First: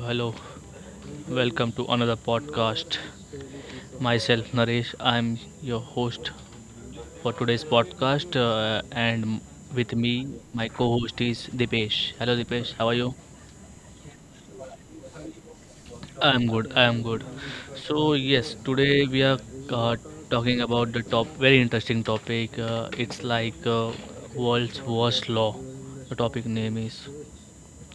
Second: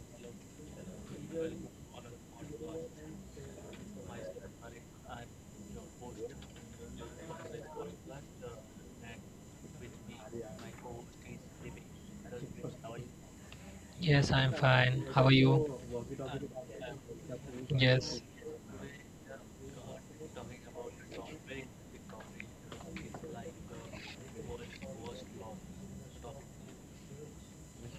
hello. Welcome to another podcast. Myself, Naresh, I'm your host for today's podcast, and with me, my co host is Dipesh. Hello, Dipesh, how are you? Yes, I'm fine. How are you? I'm good, I'm good. So, Yes. yes, today we are uh, talking about the top very interesting topic. It's like world's worst law. The topic name is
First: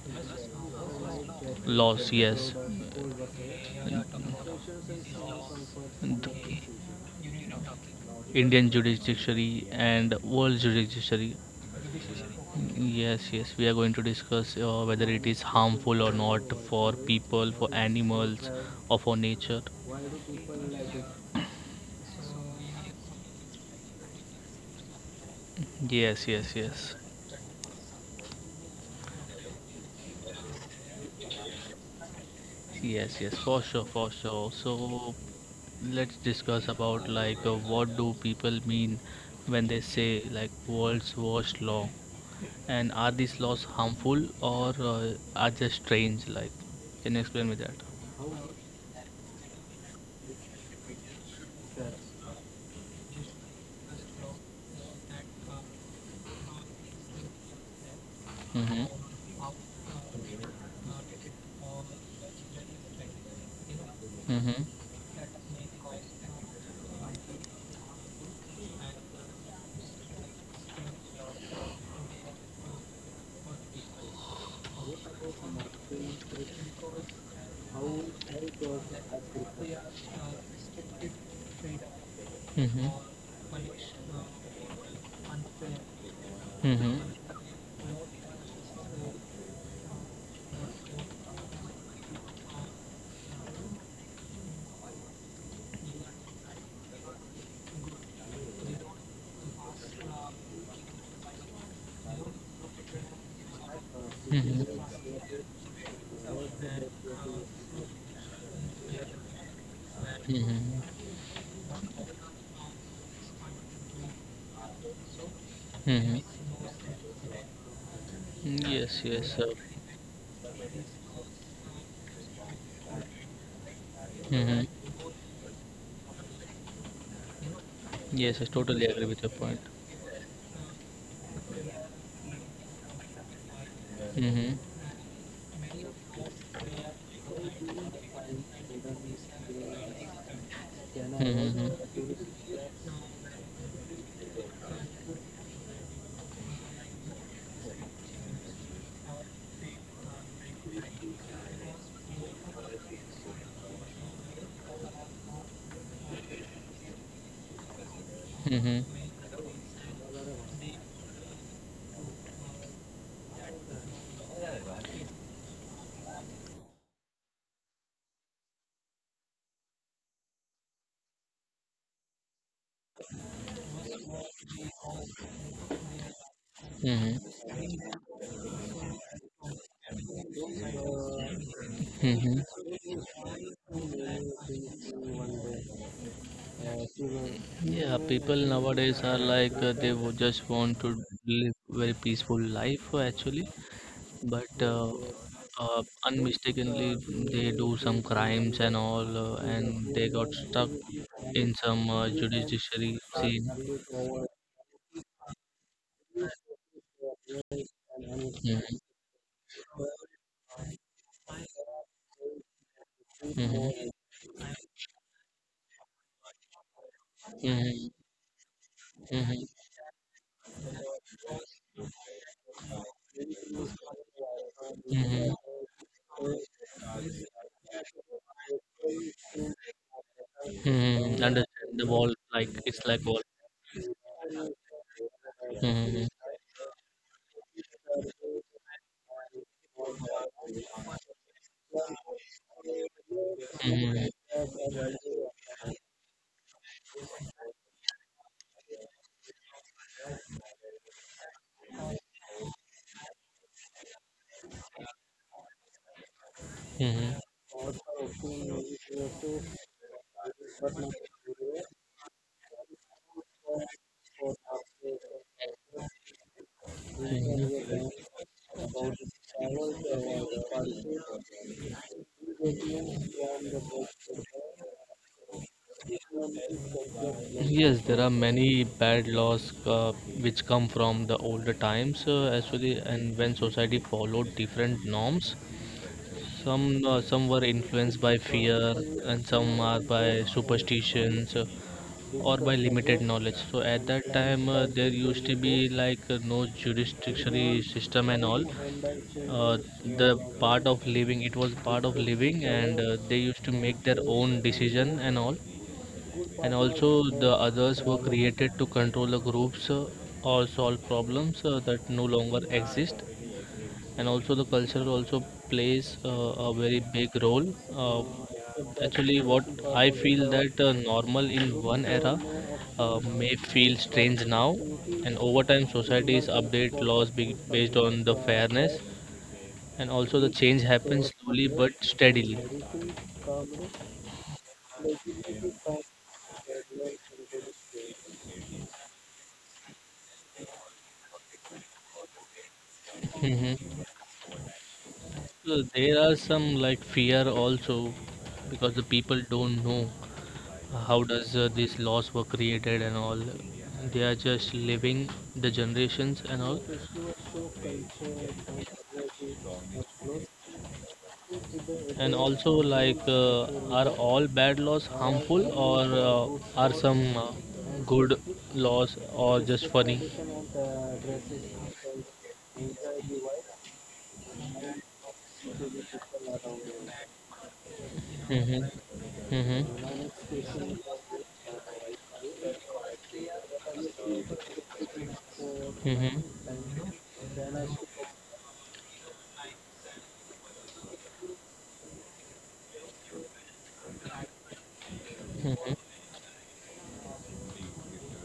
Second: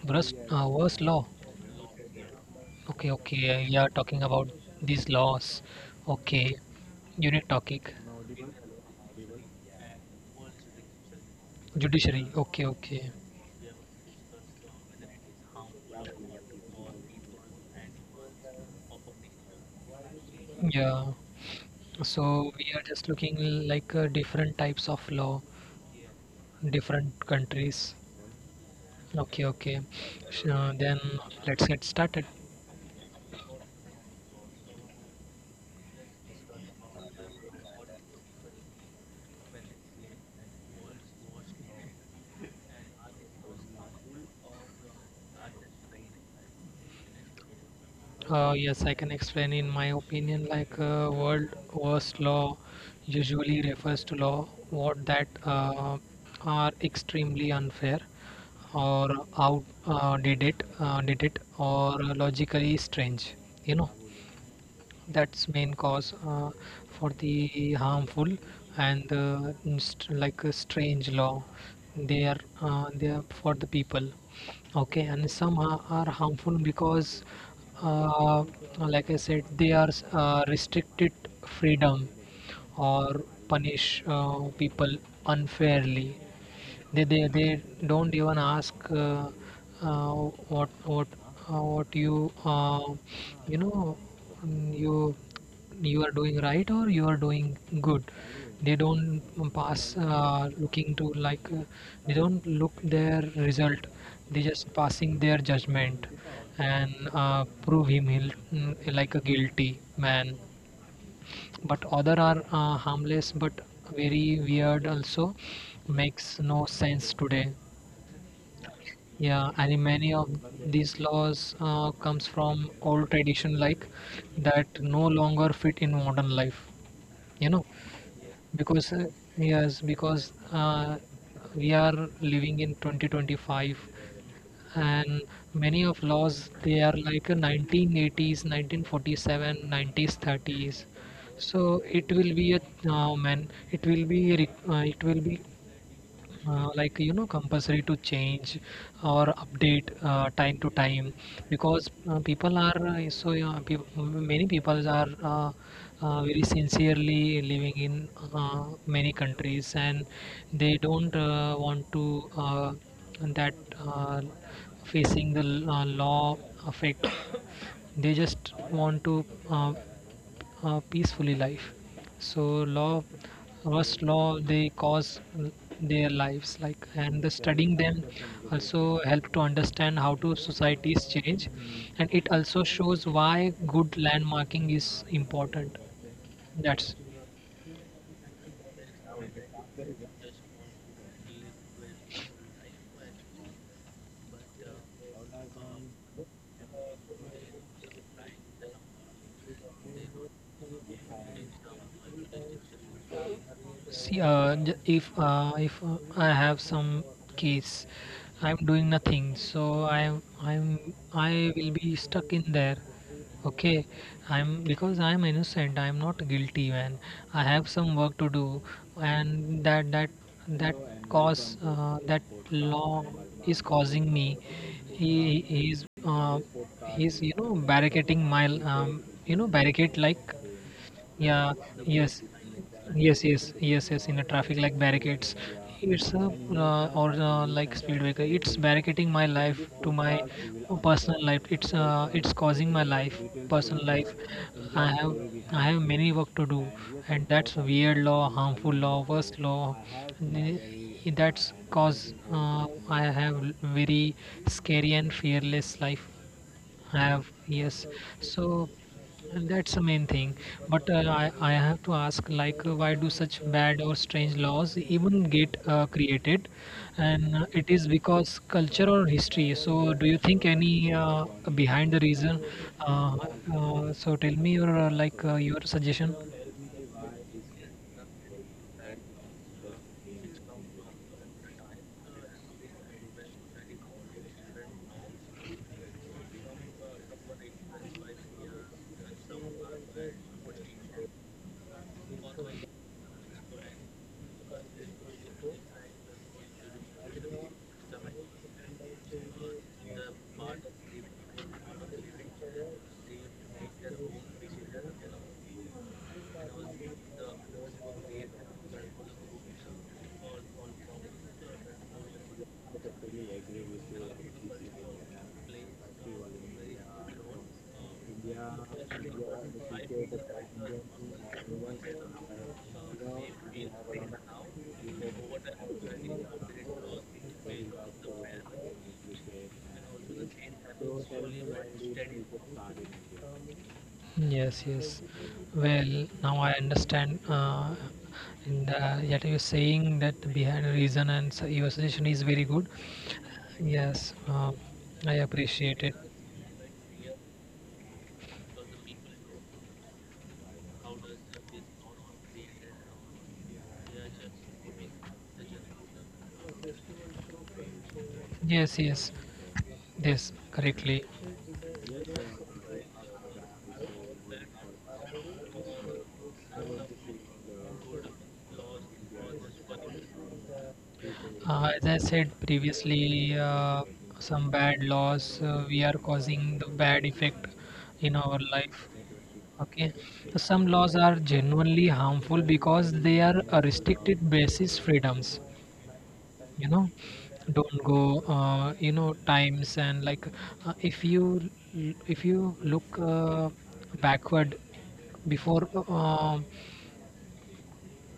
Worst law? laws, yes. Okay, okay. You are talking about these laws. Okay. Unit topic. Indian judiciary and world judiciary. Judiciary. Okay, okay. Yes, yes, we are going to discuss whether it is harmful or not for people, for animals, or for nature. Yeah. So we are just looking like different types of law, Yes, yes, yes, different countries. Okay, okay. Then let's get started. yes, yes, for sure, for sure. So let's discuss about like what do people mean when they say like world's worst law, and are these laws harmful or are just strange? Like, can you explain me that? Yes, I can explain. In my opinion, like world worst law usually refers to law what that are extremely unfair Mm-hmm. or out did it or logically strange you know Mm-hmm. that's main cause for the harmful, and like a strange law, they are for the people. Okay, and some are harmful because, uh, like I said, they are restricted freedom Mhm. or punish people unfairly. Mhm. They don't even ask, uh, what uh, what you uh, you know mm, you are doing right, or you are doing good. They don't pass, looking to, like they don't look their result. They just Mhm. passing their judgment and prove him he'll, like a guilty man. Mhm. But other are harmless but very weird, also Mhm. makes no sense today. Yes, yes, Yeah, sir. and many of these laws comes from old tradition, like, Mhm. that no longer fit in modern life you know Yes, I totally because agree with your point. yes because we are living in 2025, Mhm. and many of laws they are like a 1980s 1947 90s 30s. So Mhm. it will be a, man it will be like compulsory to change or update time to time, because people are so peop many people are very sincerely living in uh, Mhm. many countries, and they don't want to, uh, that, uh, facing the law affect. They just want to uh, peacefully life. So law, first law they cause their lives like, and Mhm. the studying them also help to understand how to societies change, and it Mhm. also shows why good landmarking is important. That's. Yeah, people nowadays are like just want to live very peaceful life actually, but unmistakenly they do some crimes and all, and they got stuck in some judiciary scene. See, if I have some case, I'm Mm-hmm. doing nothing, so I'm I'm I will be stuck in there. Mm-hmm. Okay, I'm, because I'm innocent. I'm not guilty, man. I have Mm-hmm. some work to do, Mm-hmm. and that that that cause that law is causing me. He Mm-hmm. he is uh, he's you know barricading my um, barricade like. Mm-hmm. Yeah. Understand the wall, Yes, like it's like wall. yes, yes, yes, yes, in a traffic like barricades. Mm-hmm. It's a or like speed breaker. It's barricading my life to my personal life. It's causing my life, personal life. Mm-hmm. I have i have many work to do, and that's weird law, harmful law, worst law. n- that's cause I have very scary and fearless life. Mm-hmm. Have, yes. So, and that's the main thing. But I have to ask, like, why do such bad or strange laws even get created? And it Mm-hmm. is because culture or history. So do you think any behind the reason? Uh, so tell me your suggestion. Yes, there are many bad laws which come from the older times actually, and when society followed different norms. Some were influenced by fear, and some are by superstitions or by limited knowledge. So at that time, there used to be like no jurisdictionary system and all. Uh, the part of living, it was part of living, and they used to make their own decision and all. And also, the others were created to control the groups or solve problems that no longer exist, and also the culture also plays a very big role. Uh, Actually, what I feel that normal in one era may feel strange now, and over time societies update laws based on the fairness, and also the change happens slowly but steadily. Yes, yes. Well, now I understand. And that you're saying, that behind a reason, and so your suggestion is very good. Hmm. Yes, I So appreciate there it. are some like fear also, because the people don't know how does these laws were created and all. They are just living the generations and all, Yes, yes, yes, correctly. and also like are all bad laws harmful or are some good laws or just funny? As I said previously, some bad laws we are causing the bad effect in our Mm-hmm. life. Mm-hmm. Okay, so some laws are genuinely harmful because they are restricted basis freedoms. Mm-hmm. You know, don't go. You know, times and, like if you look backward before Mm-hmm.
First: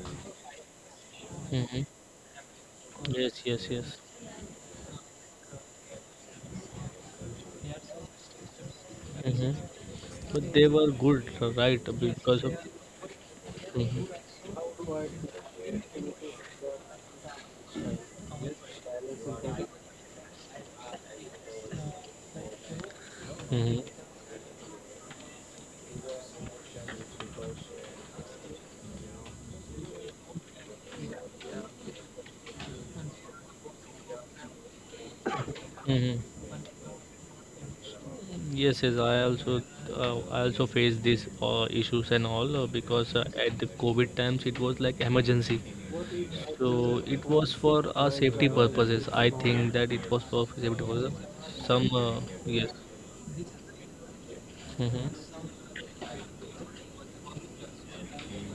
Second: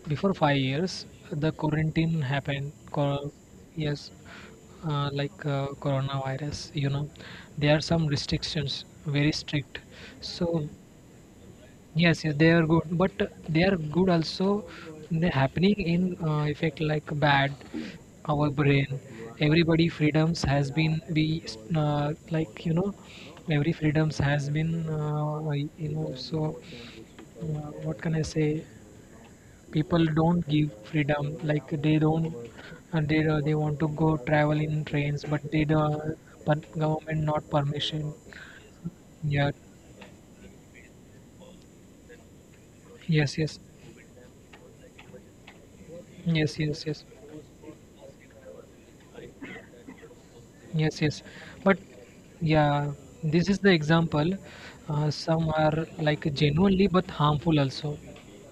before 5 years the Mm-hmm. quarantine happened. Yes, yes, yes. Yes, like coronavirus, you know, there are some restrictions, very Mm-hmm. strict. But So they were good, right? yes, yes, Because they of. are good, but they are good Mm-hmm. also. They happening in effect like bad, our brain. Everybody freedoms has been be like, every Mm-hmm. freedoms has been so what can I say? People don't give freedom, like, they don't, and they want to go travel in trains, but they the Mm-hmm. but government not permission. Yes, yes, Yeah, I also faced these issues and all because yes, at yes, the COVID times it was like emergency. yes, So yes, yes, it was for our safety purposes. I think that it was for safety yes, purposes. yes, but Some yes. yeah, this is the example. Mm-hmm. Some are like genuinely but harmful also,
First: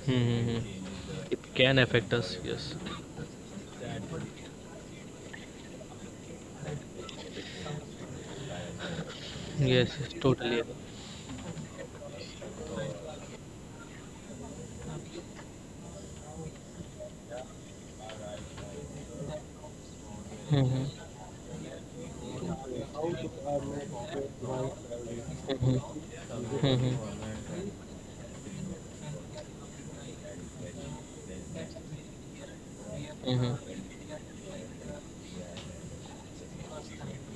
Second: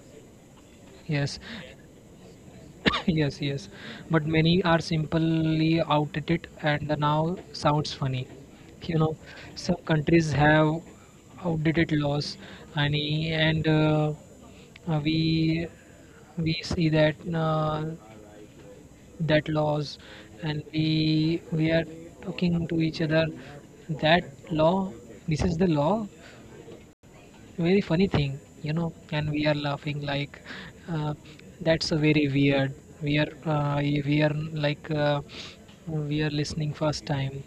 Mm-hmm. yes. It can affect us. Yes. Yes, yes. But many are simply outdated and now sounds funny. You know, some Yes, yes, countries totally. have outdated laws, and uh, we we see that that laws, and Mm-hmm. we are talking to each other that law. This is the law, Mm-hmm. Mm-hmm. very funny thing, you know, and we are laughing like, uh, that's a very weird. Mm-hmm. We are like we are listening first time.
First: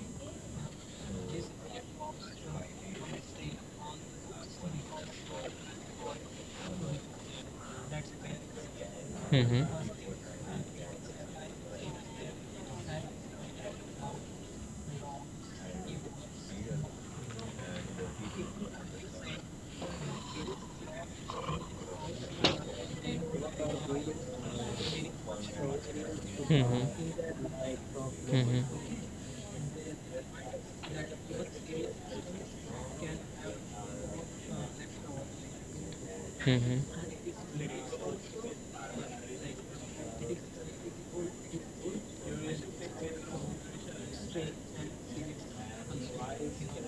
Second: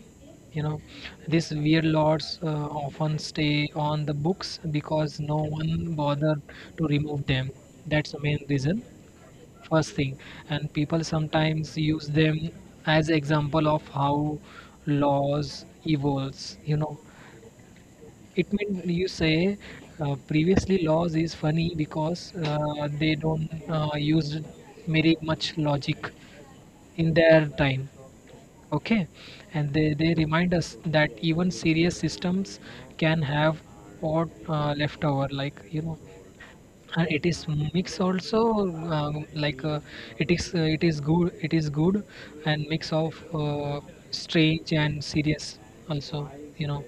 You know, these weird lords often stay on the books because no one bothered to remove them. That's the main reason. Mm-hmm. First thing, and people sometimes use them as example of how laws evolves. You know, it means you say, previously laws is funny because, they don't use very much logic in Mm-hmm. their time. Mhm. Okay, and they remind us that even serious systems can have odd leftover, Mhm. and it is mix also, like it is, it is good, it is good, and mix of strange and serious also, you know.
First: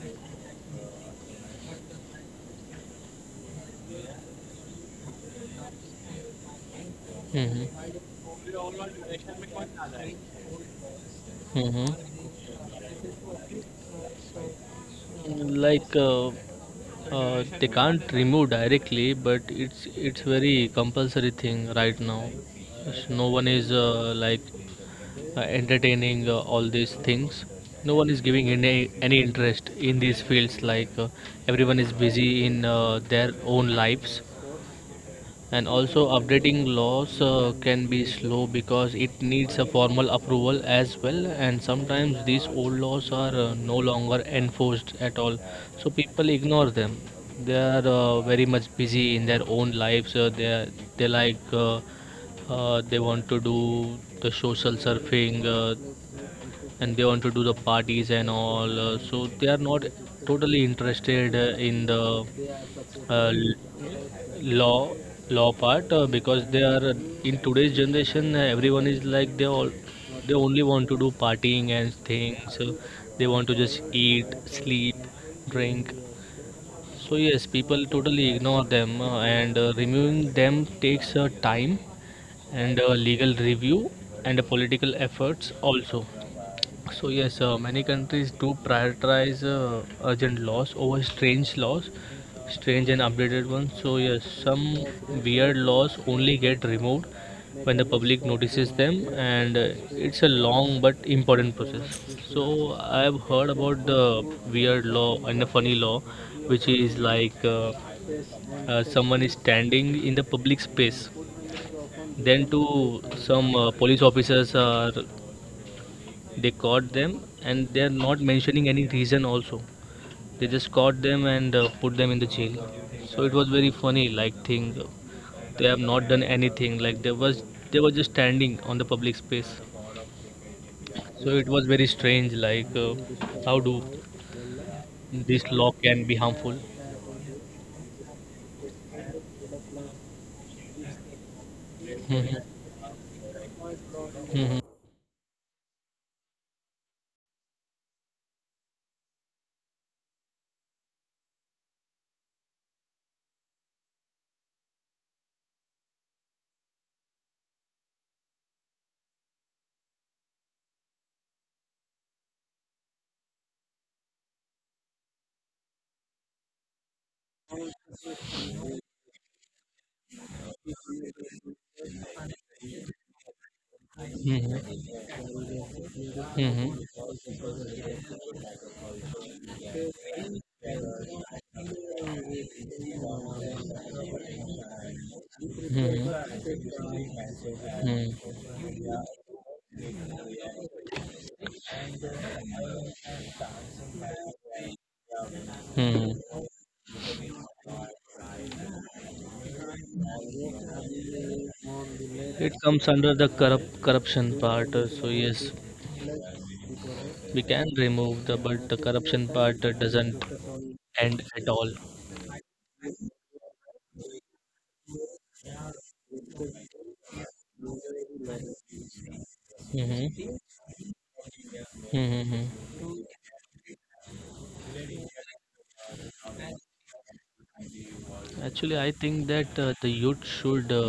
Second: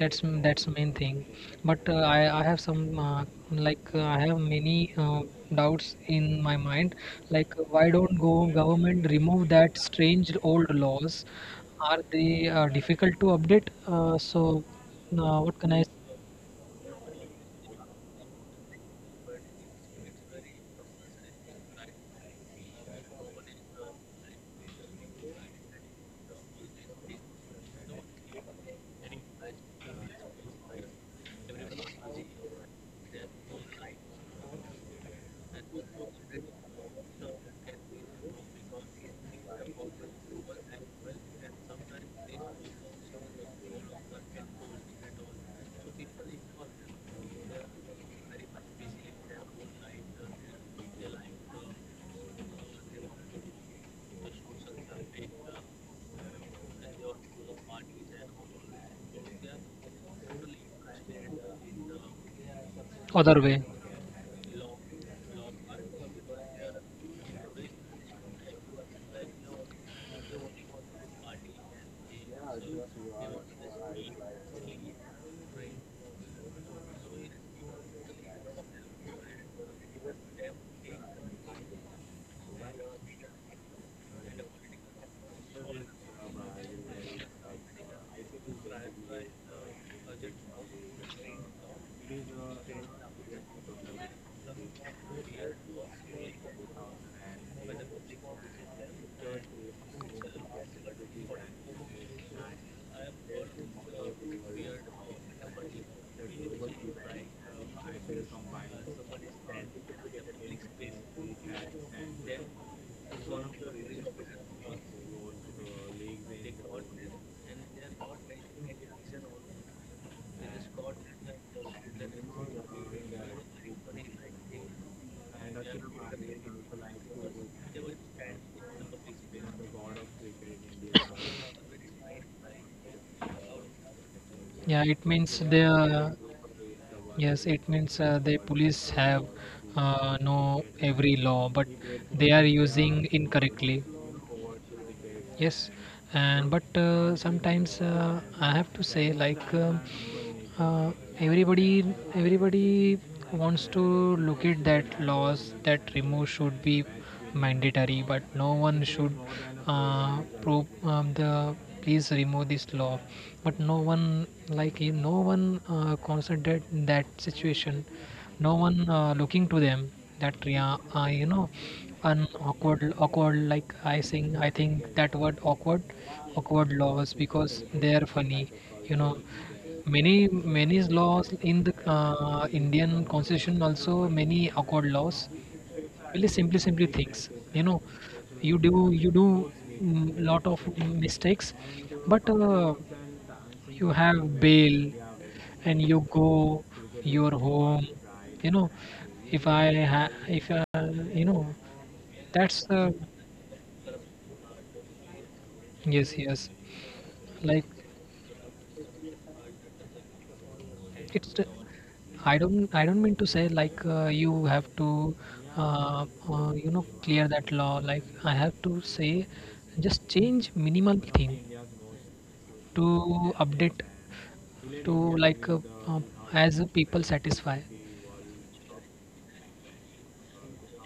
That's main thing. But I have some, I have many doubts in my mind, like why Mhm. don't go government remove that strange old laws? Mhm. Are they difficult to update? So, what can I, Like they can't remove directly, but it's very compulsory thing right now. Yes, no one is like entertaining all these things. No one is giving any interest in these fields. Like everyone is busy in their own lives. And also updating laws can be slow because it needs a formal approval as well, and sometimes these old laws are no longer enforced at all, so people ignore them. They are very much busy in their own lives, they like uh, they want to do the social surfing, and they want to do the parties and all, so they are not totally interested in the uh, other way? law law part, because they are in today's generation. Everyone is like, they all, they only want to do partying and things, so they want to just eat, sleep, drink. So yes, people totally ignore them, and removing them takes time and legal review and political efforts also. So yes, many countries do prioritize urgent laws over strange laws, strange and updated ones. So yes, some weird laws only get removed when the public notices them, and it's a long but important process. So I've heard about the weird law and the funny law, which is like someone is standing in the public space, then to some police officers are, they caught them and they are not mentioning any reason also. They just caught them and put them in the jail. So it was very funny like thing. They have not done anything like, they was, they were just standing on the public space. So it was very strange like how do Yeah, it means this they law can are. be harmful. Yes, it means the police have, know every law, but they Mhm. are using incorrectly. Mhm. Yes, and but sometimes, I have to say, like. uh, everybody everybody wants to look at that laws, that remove should be mandatory, but no one should the, please remove this law. But no one, like, no one considered that situation, no one looking to them. That, yeah, an awkward awkward, like, i think i Mhm. think that word, awkward, Mhm. awkward laws, because they are funny, you know. Many laws in the Indian constitution also, many accord laws, Mhm. really simply things, you know. Mhm. You do lot of mistakes, but you have bail and you Mhm. go your home you know if I ha- if you know It that's comes under the corrupt corruption part. So yes, yes, yes, we like, can remove the, but the corruption part doesn't end it's the-. at all. I don't mean to say like, you have to, uh, clear that law, like, I have to say just Hmm. change minimal thing Hmm. to update to, like, uh, as people satisfy. Actually I think that the youth should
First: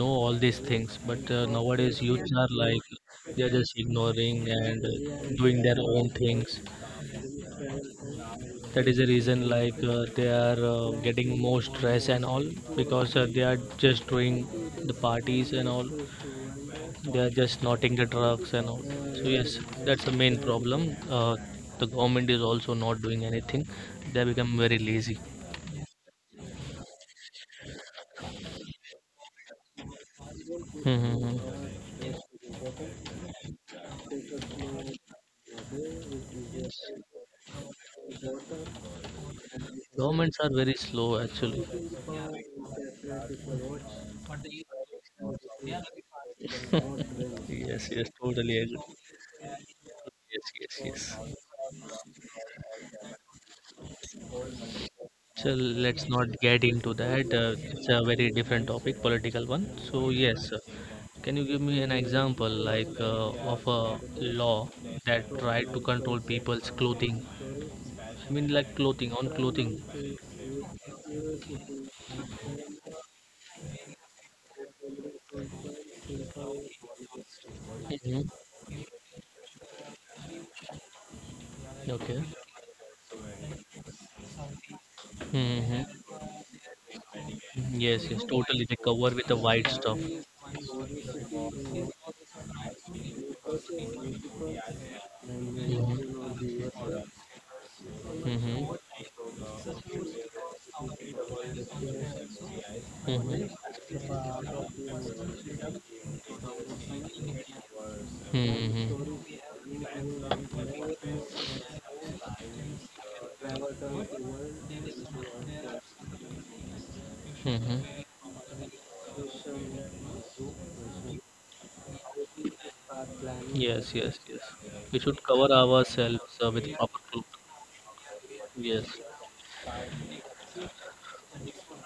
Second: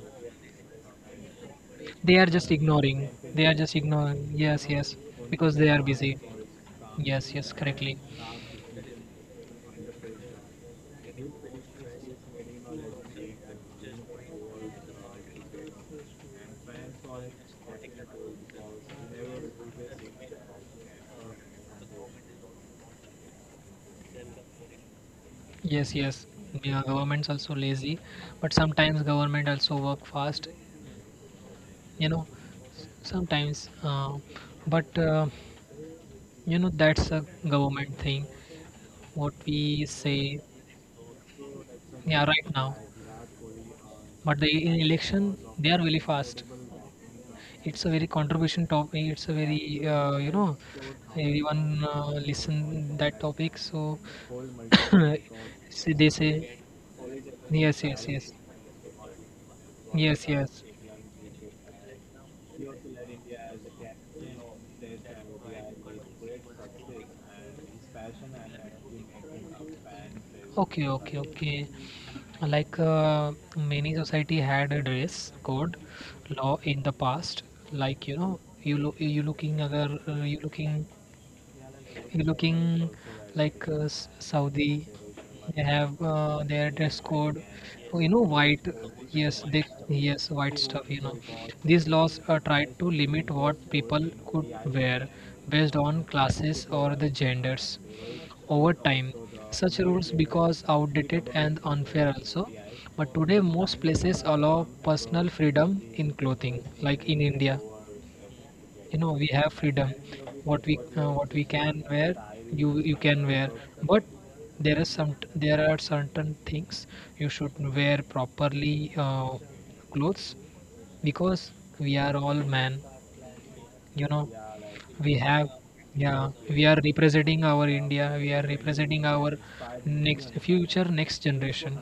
know all these things, but nowadays They are youths are just like ignoring. they They are are just just ignoring, ignoring yes, and yes, because doing they their are own busy. things. Yes, yes, correctly. That is the reason, like they are getting more stress and all, because they are just doing the parties and all, they are just noting the drugs and all. So yes, that's the main problem. The government is also not doing anything. They become very lazy. Yes, yes, yeah, government's also lazy, but sometimes government also work fast Mm-hmm. you know Sometimes, but that's a government thing, what we Governments say. are very slow actually. Yeah, right now. But the in election they are really fast. It's Yes, a very yes, totally controversial agree. topic. It's a very, Yes, yes. everyone listen that topic, so. So Say, let's they not say, get into that. Yes, It's a yes, very yes, different topic, political one. So yes, yes, yes. can you give me an example like of a law that tried to control people's clothing? I mean, like clothing on clothing. Okay, okay, okay. Like, many society had a dress code law in the past. Like, you Mm-hmm. know, you looking agar, you looking Okay. you looking like Saudi. They Mm-hmm. have, their dress code. Oh, you Yes, know, yes, totally. white. They cover with the Yes, they, white stuff. yes, white stuff. These laws tried to limit what people could wear based on Mm-hmm. classes or the genders Mm-hmm. over time. Such rules because outdated and unfair also. But today Mm-hmm. most places allow personal freedom in clothing. Like in India, Mm-hmm. you know, we Mm-hmm. have freedom. What we, what we can wear, you can wear. But there is some there are certain things you should wear Mm-hmm. properly, clothes, because we are all, man, Yes, you yes, know, yes. We we should cover have, ourselves yeah, with, we are representing our India, we are yes. representing our next future, next generation.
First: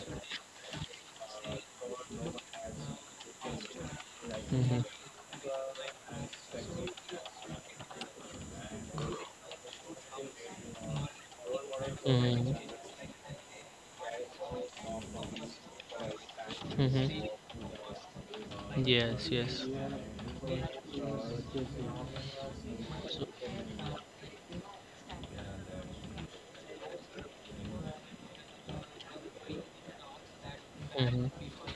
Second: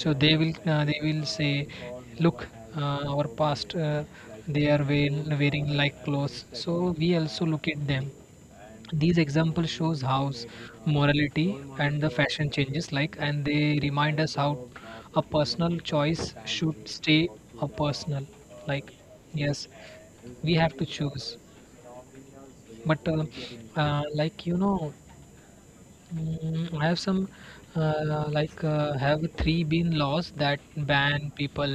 So they will, they will say, look, our past, they Mm-hmm. are wearing like clothes, so we also look at them. These examples shows how morality and the fashion Mm-hmm. changes, like, and they remind us how a personal choice should stay Mm-hmm. a personal, like, Yes, yes. yes, we have to choose, but So, uh, like you know I have some like have three been laws that ban mm-hmm. people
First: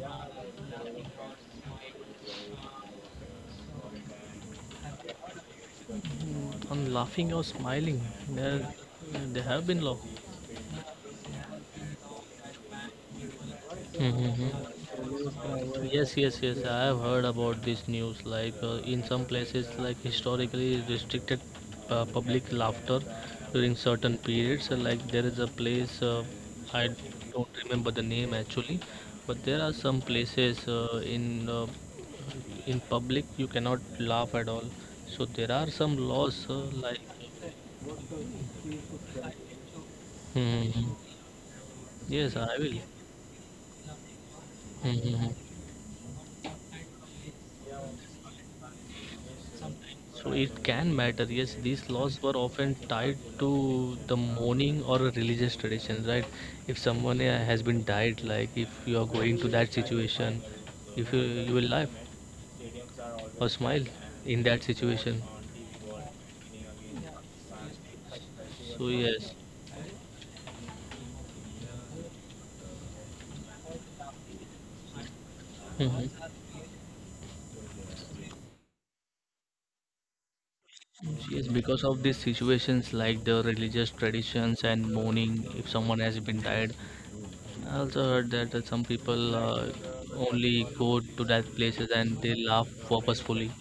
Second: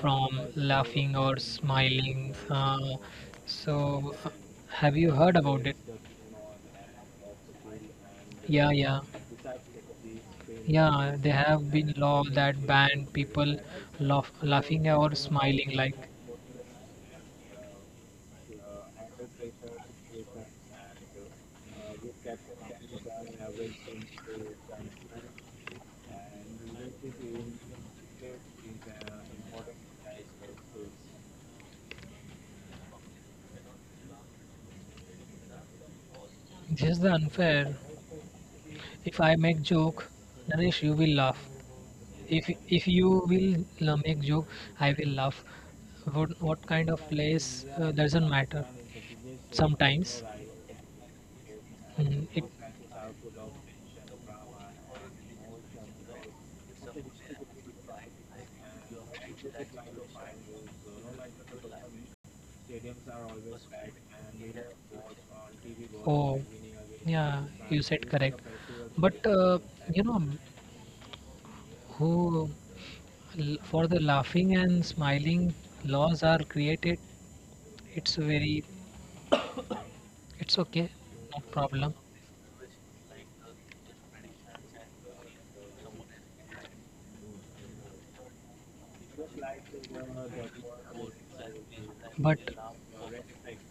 from laughing or smiling, so have you heard about it? I laughing or smiling. There, Yeah, yeah, there have been law. yeah, they have been law that ban people laughing or smiling, Mm-hmm. like. Yes, yes, yes. I have heard about this news. Like in some places, like historically restricted public laughter during certain periods. Like there is a place, I don't remember the name actually, but there are some places in in public you cannot laugh at all. So there are some laws This like. is the unfair. If I make joke, Naresh, Hmm. you will laugh. Yes, If I will. if you will make joke, I will Hmm. laugh. What kind of place doesn't matter. Sometimes, So it can matter. Yes, these laws were it. often tied to the mourning or religious traditions, right? If someone has been died, like if you are going to that situation, if you, you will laugh or smile in that situation. Oh, yeah, you said correct. So But yes. uh, you know, who for the laughing and smiling Mhm. laws are created. It's very it's okay, no Yes, because problem. of these situations like the religious traditions and mourning, if someone has been died, I also heard that some people only go to that places and But they laugh purposefully.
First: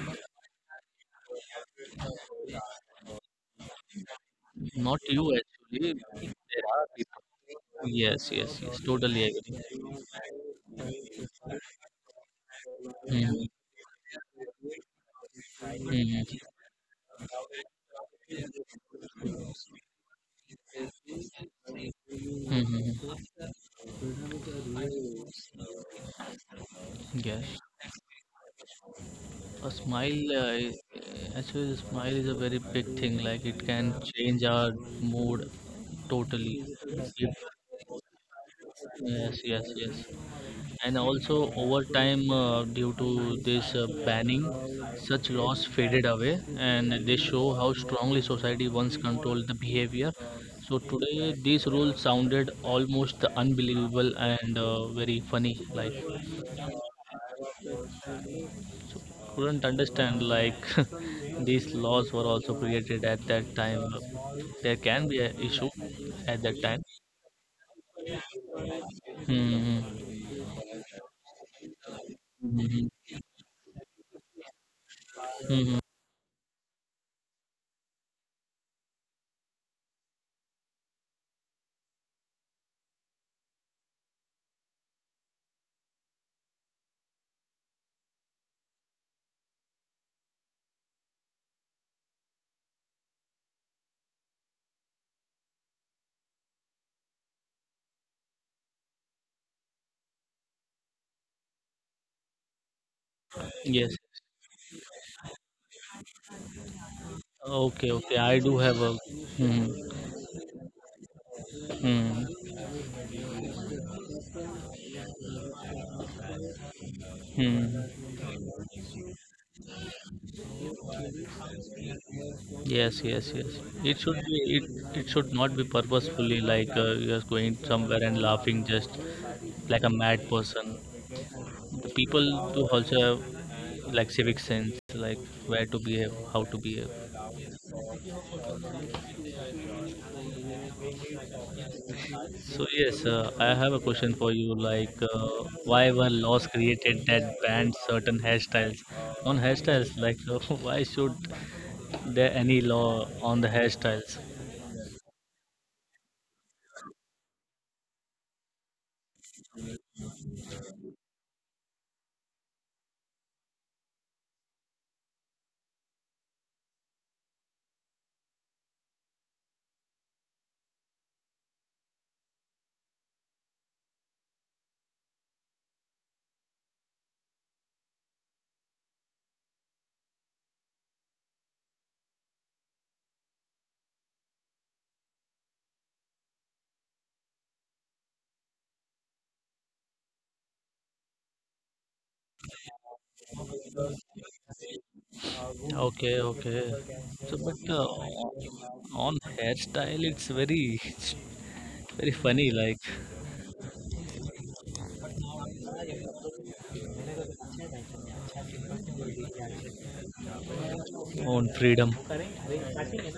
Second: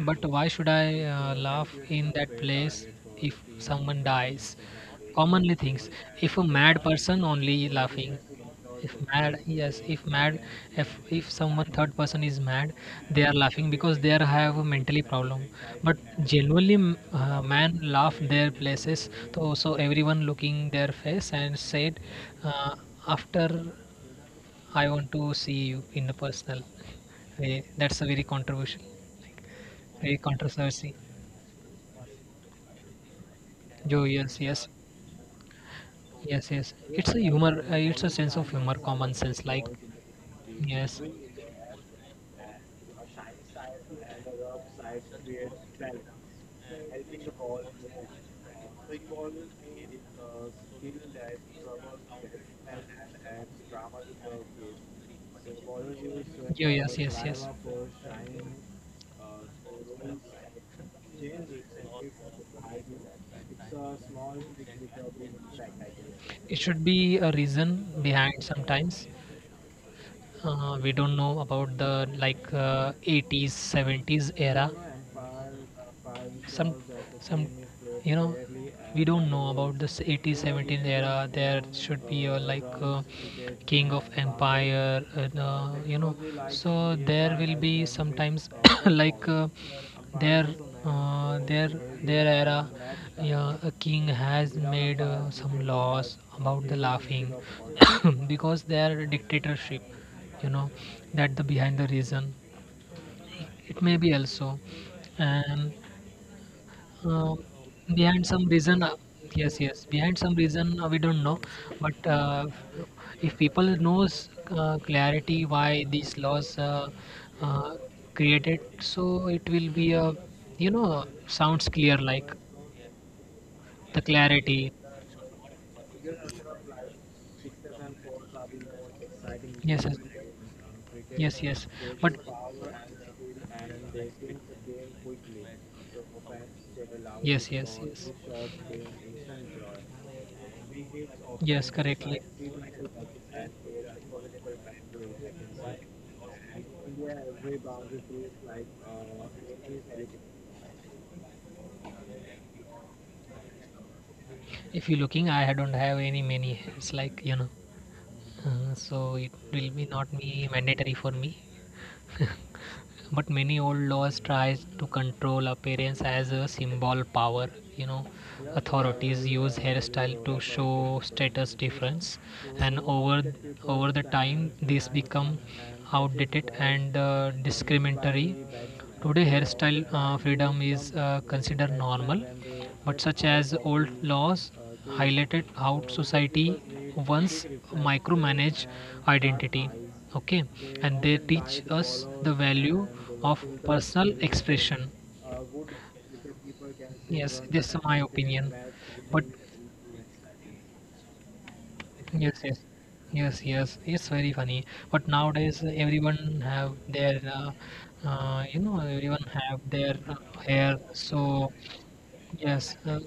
But why should I laugh in that place if someone dies? Not you Commonly things. actually. If a There mad are person people. only laughing. Yes, yes, yes. If Totally mad, agree. yes, if mad, if someone third person is mad, they are Mhm. laughing because they are have a mentally problem. But Mhm. genuinely, man laugh their places. So everyone looking their face and said, uh, Mhm. after I want to see you in the personal Yes. way. That's a very controversial, A very smile, controversy. actually, the smile is a very big thing. Like it can Joe, yes, change yes, our mood yes, totally. yes. It's a If, humor. It's a sense of humor, common yes, sense. Like, yes, yes. And yes, also over time, due to this banning, such laws faded away, and they show how strongly society once controlled the behavior. So today, these rules sounded almost unbelievable and very funny. Like, couldn't understand like these laws were also created at that time. There can be an issue at it that time. should be a reason behind sometimes. Mm-hmm. We don't know about the Mm-hmm. 80s, 70s era. Mm-hmm. Some, some, you know, we don't know about this 80s, 70s era. There should be a like king of empire, and, you know. So there will be sometimes like their uh, their their era, yeah, a king has made some laws about the laughing because they are a dictatorship, you know, that the behind the reason it Yes, may yes. be also and uh, Okay, okay. behind I some do have reason, a. Yes, Hmm. yes, behind some reason, we don't know, but Hmm. If people knows clarity why these laws uh, Hmm. created, so it will be a, you know, sounds clear like Yes, yes, yes. It the should be. clarity. It should not be purposefully like you're going somewhere and laughing just Yes, like a yes, mad person. yes, yes. The But people do also have like civic sense, like where to behave, how to behave. yes, yes, yes, yes, correctly. So yes, I have a question for you. Like, why were laws created that banned certain hairstyles? On hairstyles, like, why should there any law on the hairstyles? If you looking, I don't have any many. It's like, you know, so it will be not be mandatory for me. But many old laws tries to control appearance as a symbol power, you know, authorities use hairstyle to show status difference, and over the time this become outdated and discriminatory. Today, hairstyle freedom is considered normal, but such as old laws highlighted how society once micromanaged identity. Okay, and they teach us the value of personal expression. Okay, okay. So, Yes, but this is my opinion. on But hairstyle, it's very funny, yes, yes, like yes, yes. It's very funny. But nowadays, everyone have their, you know, everyone have their hair. on So freedom. yes, uh,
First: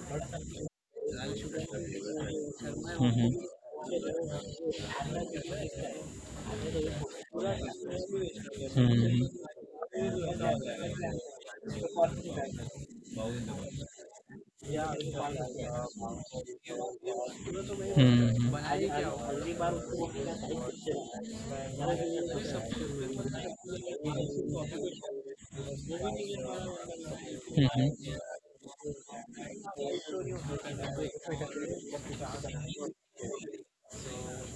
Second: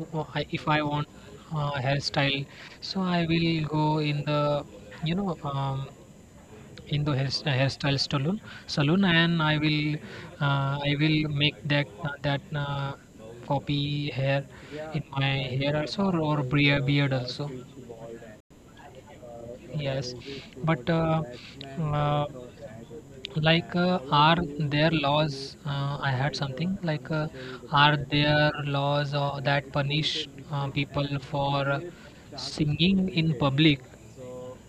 w- I- if I want hairstyle, so I Hmm. will go in the, you know, in the hairstyle salon, salon, Hmm. and I will make that copy hair in my hair also or beard also. Hmm. Yes, but uh, are there laws? I had something like are Hmm. there laws that punish people for singing in public?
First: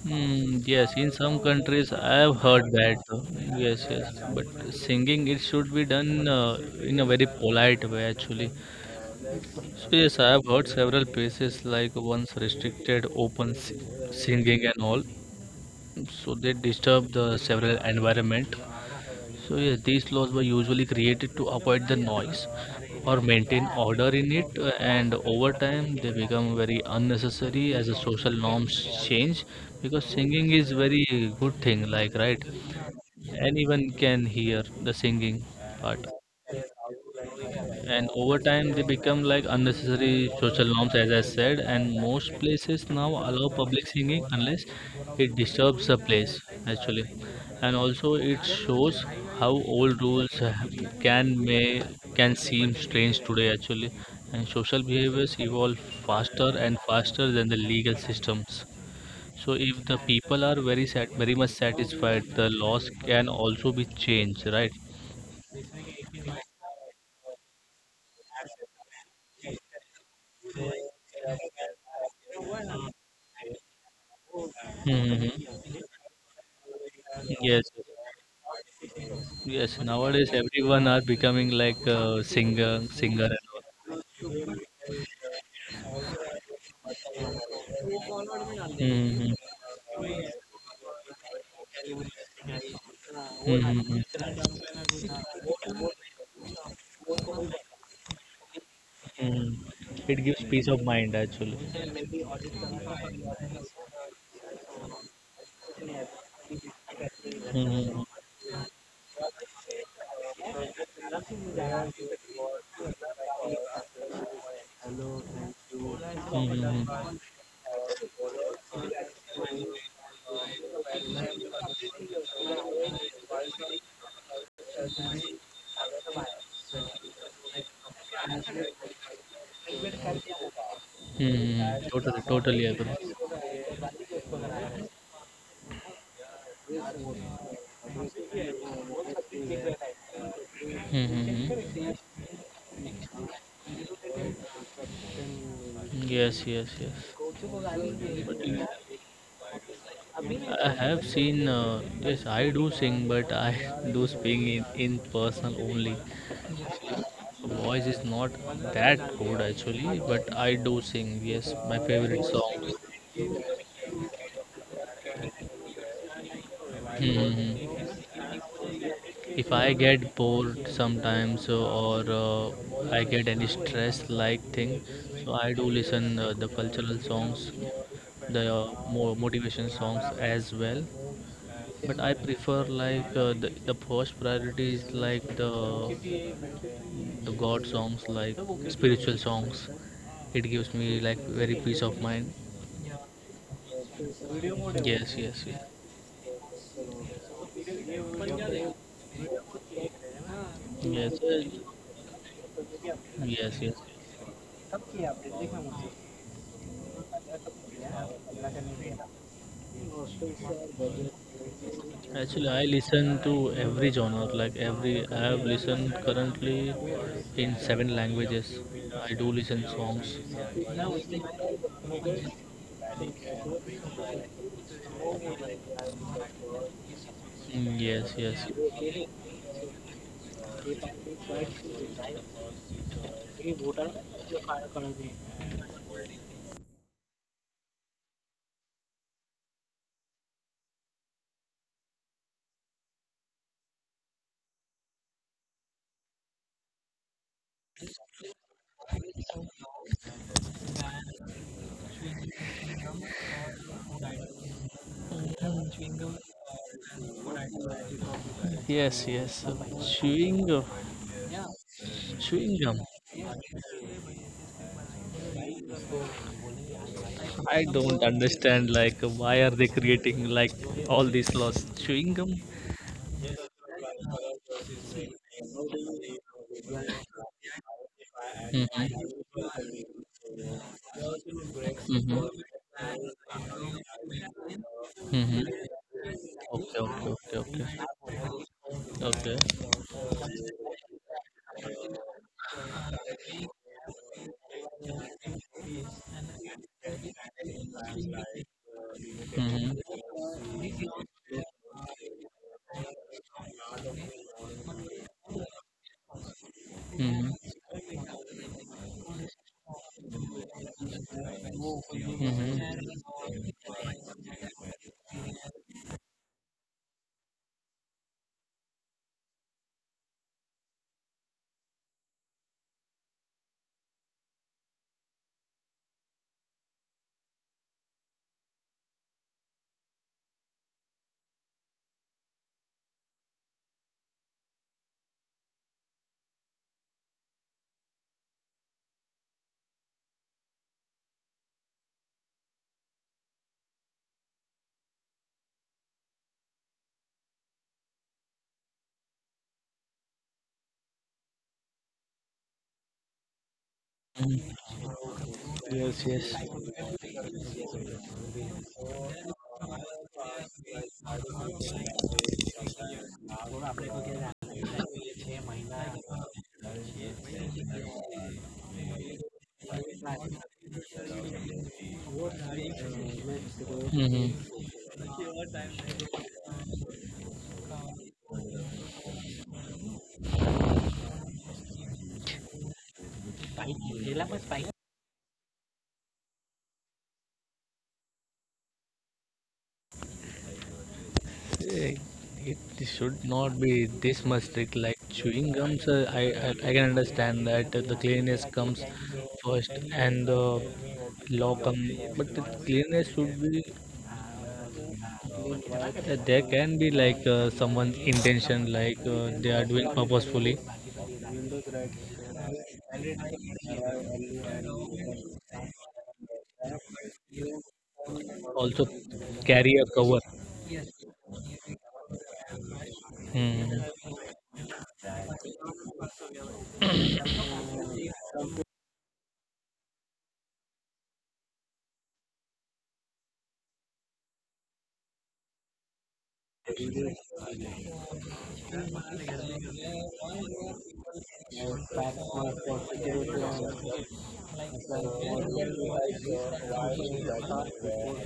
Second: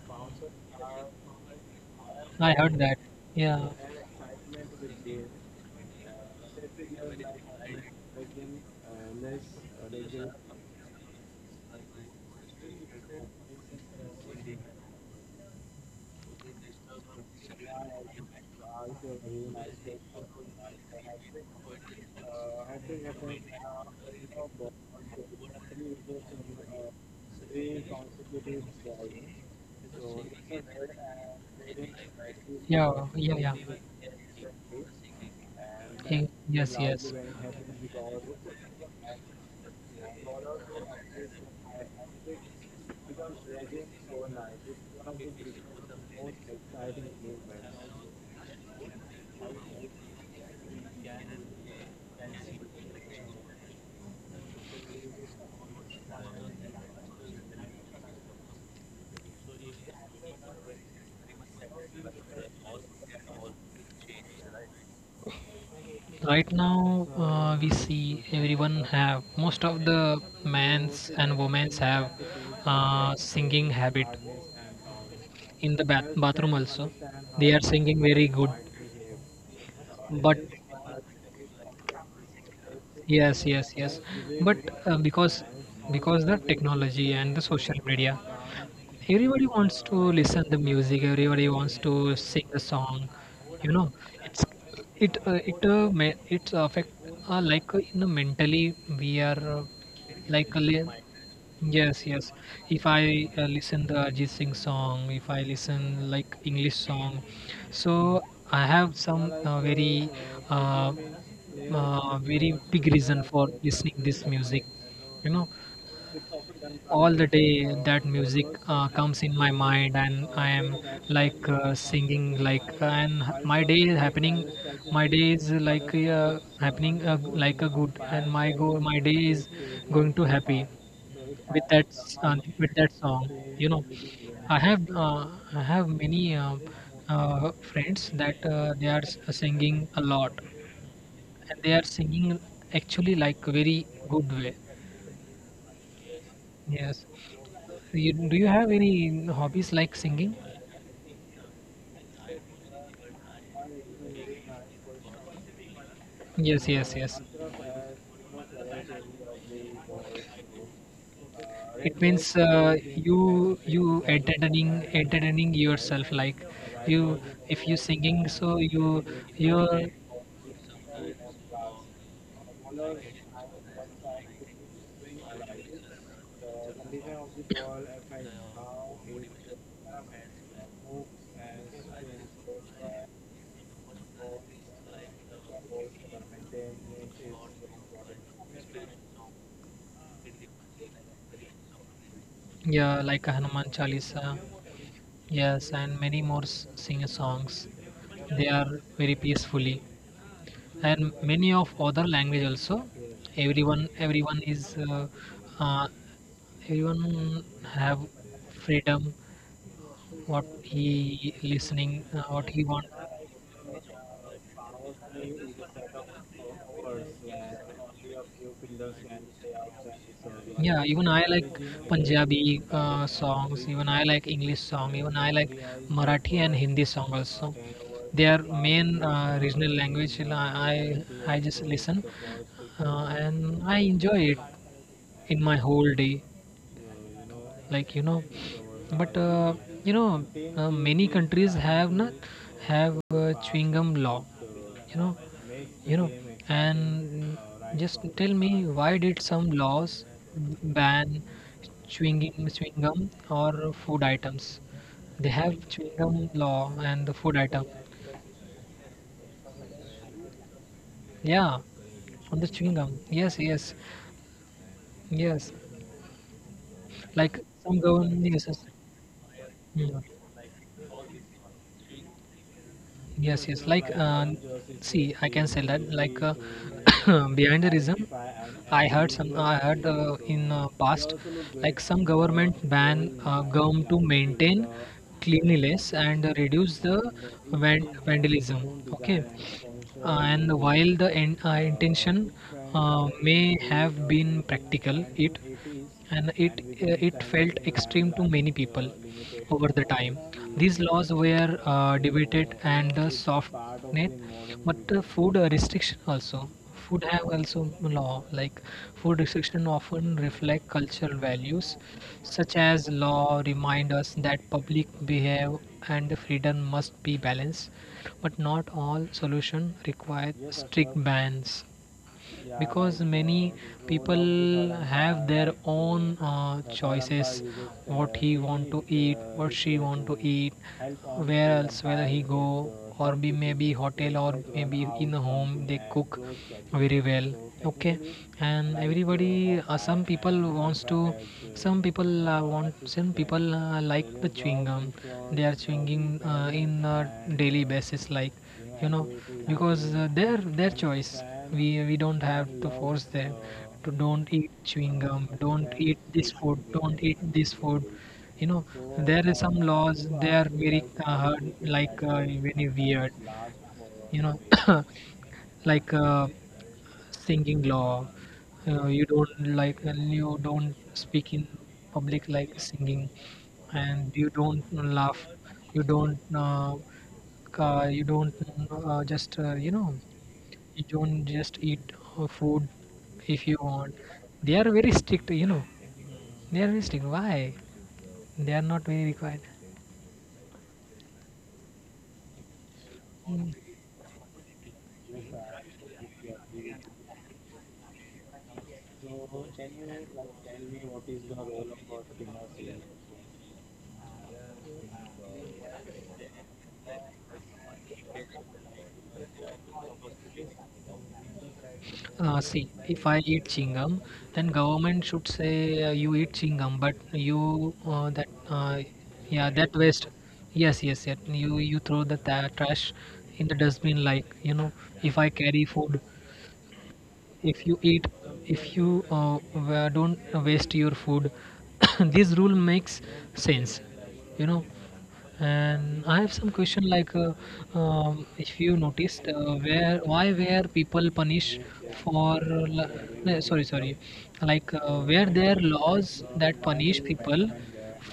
Hmm. Yes, in some countries I have I heard heard that. that. Yeah. Yes, yes. But singing, it should be done in a very polite way, actually. So, yes, I have heard several places like once restricted singing and all. So, they disturb the several environment. So yes, these laws were usually created to avoid the noise or maintain order in it, and over time they become very unnecessary as the social norms change. Because singing is very good thing, like, right, Yeah. Yeah. Yeah. anyone can hear the singing part, Eh, yes. Yes. and over time they become like unnecessary social norms as I said, and most places now allow public singing unless it disturbs the place actually. And also it shows how old rules can may can seem strange today actually, and social behaviors evolve faster and faster than the legal systems. So if the people are very much satisfied, the laws can also be changed, right? Right now, we see everyone have most of the men's and women's have singing habit Mm-hmm. in the bathroom also. They are Yes, singing very good, yes, nowadays but everyone are becoming like a singer, singer and yes, all. yes, yes. But uh, because because the technology and the social media, Mm-hmm. everybody wants to listen the music, everybody wants to sing the song, you know, Mm-hmm. it's it's affect, like, you know, mentally we are Hmm. It gives like uh, peace of li- mind actually. yes, yes, if I listen the Ajit Singh song, if I listen like english song, Mm-hmm. so I have some uh, very big reason for listening this music, you know, Mm-hmm. all the day that music comes in my mind and I am like, singing like, and my day is happening, my day is like happening, like a good, and my day is going to happy with Mm-hmm. that Totally, totally with agree. that song, you know, I have I have many friends that they are singing a lot, and they Mm-hmm. are singing actually like very good way, Yes, yes, yes. yes. You, do you have any hobbies like singing? I have seen, yes, I do sing, but I do sing in person only. Yes, yes, yes. Voice is not that good actually, but I do sing, yes, my It favorite means song. You entertaining yourself like you, if you Hmm. singing so you If I you're get bored sometimes or I get any stress like thing, so I do listen the cultural songs, the more motivation songs as well. But I prefer like the first priority is like the god songs, like spiritual songs. It gives me like very peace of mind. yeah like a Hanuman Chalisa, Yes, yes, yes. yes, and many more sing songs. They are very peacefully, Yes, and many of other language also. yes, yes. Everyone is uh, everyone have freedom what he listening, Actually what I he want. listen to every genre, like every, I have listened currently in seven languages, I do listen songs. Yeah, even I like Punjabi songs. Even I like English song. Even I like Marathi and Hindi song also. Mm, yes, Their yes, main regional language. I just listen, and I enjoy it in my whole day. Like you know, but you know, many countries have not have chewing gum law. You know, you know, and just tell me why did some laws ban chewing chewing gum or food items, they have chewing gum law and the food item, yes, yes, chewing gum. yeah, on the Chewing gum. chewing gum, yes, yes, yes, like I some don't government, yes, yes. understand like why are they Mm. creating like all these laws? Chewing gum? Yes, yes, like see I can say that like behind the reason I heard Mm-hmm. some. I heard in past, like some Mm-hmm. government ban gum to maintain Mm-hmm. cleanliness and reduce Okay, the okay, okay. Vandalism. Okay, Okay. And while the intention may have been practical, it it felt extreme to many people over the Mm-hmm. time. These laws were debated and the soft net, but the food restriction also, food have also law like food restriction often reflect cultural values, such Mm-hmm. as law remind us that public behave and freedom must be balanced, but not all solutions require strict bans, because many people have their own choices what he want to eat, what she want to eat, where else whether he go, or be maybe hotel or maybe in the home they cook very well, okay. And everybody some people wants to some people like the chewing gum, they are chewing in daily basis like, you know, because their choice, we don't have to force them to don't Mm-hmm. eat chewing gum, don't eat Yes, yes. this food, don't eat this food, you know, there is some laws they are very hard like very weird, you know, like singing law, you don't like and you don't speak in public like singing, and you Mm-hmm. don't laugh, you don't you don't just you know, you don't just eat food if you want, they are very strict, you know, they are very strict, why they are not very required. Eh, it should not Mm. be this much strict. Like chewing gums, I can understand that the cleanliness comes first and the law comes. But the cleanliness should be, yeah, there can be like someone's intention, like they are doing purposefully. See, if I eat chewing gum, then government should say you eat chewing gum, but you that Also, yeah carry a that waste. cover. Yes, yes, yes. You throw the ta trash in the Hmm. dustbin like you know. If I carry food, if you eat, if you don't waste your food, this rule makes sense, you know. And I have some question like if you noticed where why were people punished for no, sorry, sorry, like were there laws that punish people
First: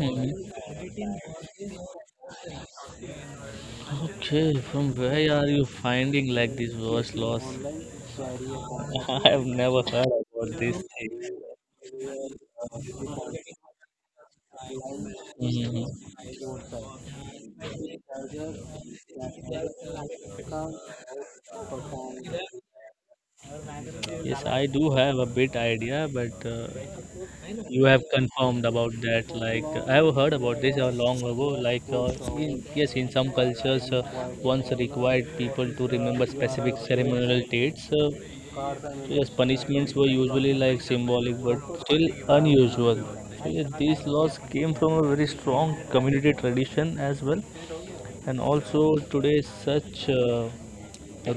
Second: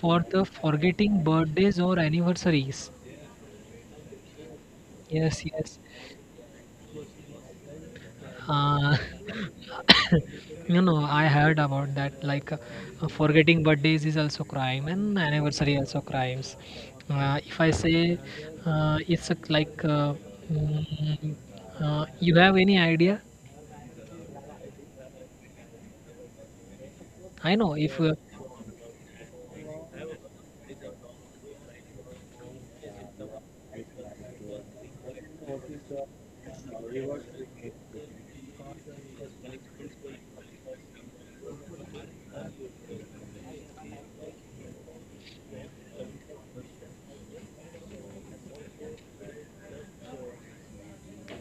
for the forgetting birthdays or anniversaries, Okay, from where are yes, you yes. finding like this worst loss? Uh, I have never heard about you these know, I things. heard about that. Like, forgetting birthdays is also crime, and anniversary Hmm. also crimes. If I say it's a, like, mm, you have any idea? Yes, I do have a bit idea, but I know you if have confirmed about that. Like I have heard about this long ago, like yes, in some cultures once required people to remember specific ceremonial dates. Yes, punishments were usually like symbolic but still unusual. So yes, these laws came from a very strong community tradition as well, and also today such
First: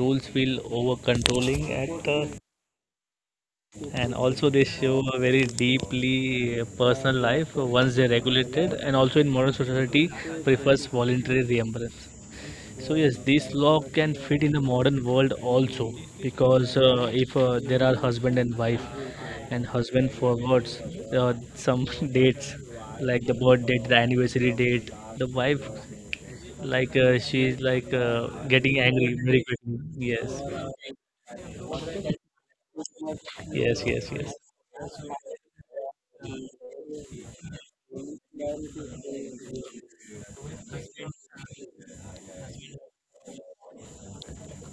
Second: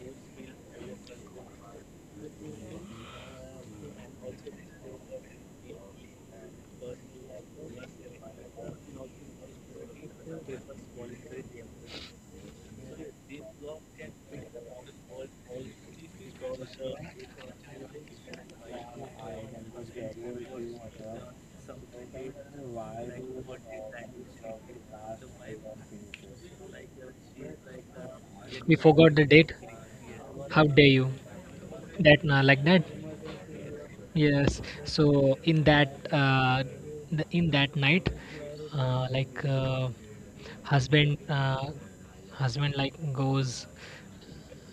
rules feel over controlling at and also they show a very deeply personal life once they're regulated, and also in modern society prefers voluntary reimburse. So yes, this law can fit in the modern world also, because if there are husband and wife, and husband forwards some dates like the birth date, the anniversary date, the wife, like she's like we getting forgot angry the very date, quickly. Yes, how dare you? That like that. yes, yes. Yes, Yes. So in that in that night, like husband husband like goes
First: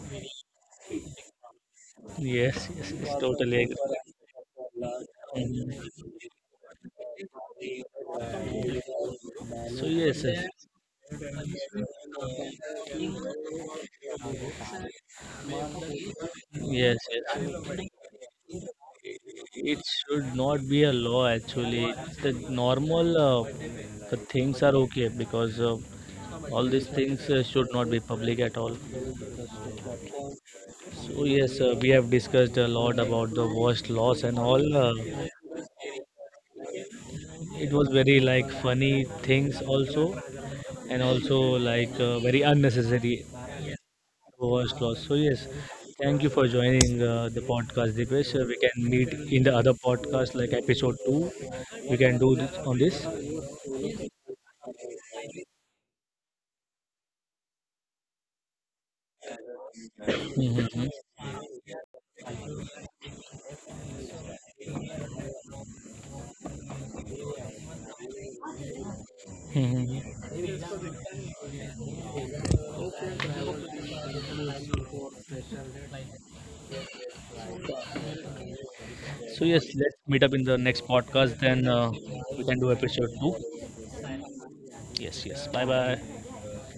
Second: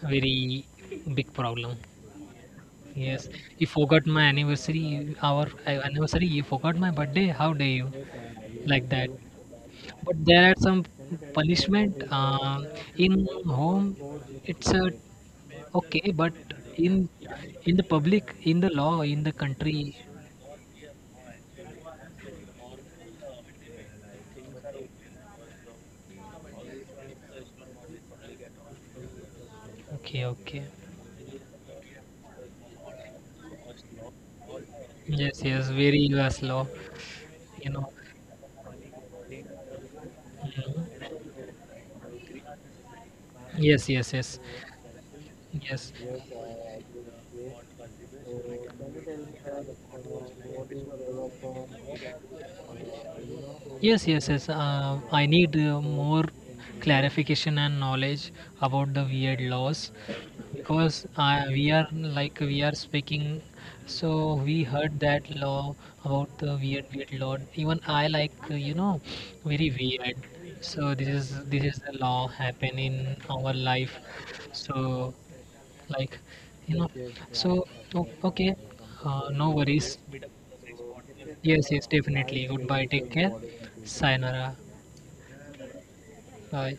very big problem. yes, yes, yes Yes, totally you agree. forgot my anniversary. Our Mhm. anniversary, you forgot my birthday. How dare you, like that? So yes, But there are yes, some punishment in home. It's a okay, but yes, in yes. in the public, in the law, in the It country, should not be a law actually. The normal the things are okay, because all these things should not be public at all. okay, okay. So yes, we have discussed a lot about the worst laws and all. Yes, yes, very US law. You It know. was very like funny things also, and Mhm. also like very unnecessary Yes, yes, yes, was lost. So yes, yes. thank you for joining the podcast, Dipesh. We can meet in the other podcast, like episode 2. We can do this on this. Yes, yes, yes. I need more clarification and knowledge about the weird laws, Mhm. because we are like we are speaking. So we heard that law about the weird, weird law. Even I like you know, very weird. Mhm. So this is the law happen in our life. So like you know. So okay, So no yes, let's worries. meet up in the next podcast. Then Yes, yes, we definitely. can do Goodbye. episode Take care. two. Sayonara. Yes, yes. Bye, bye. はい。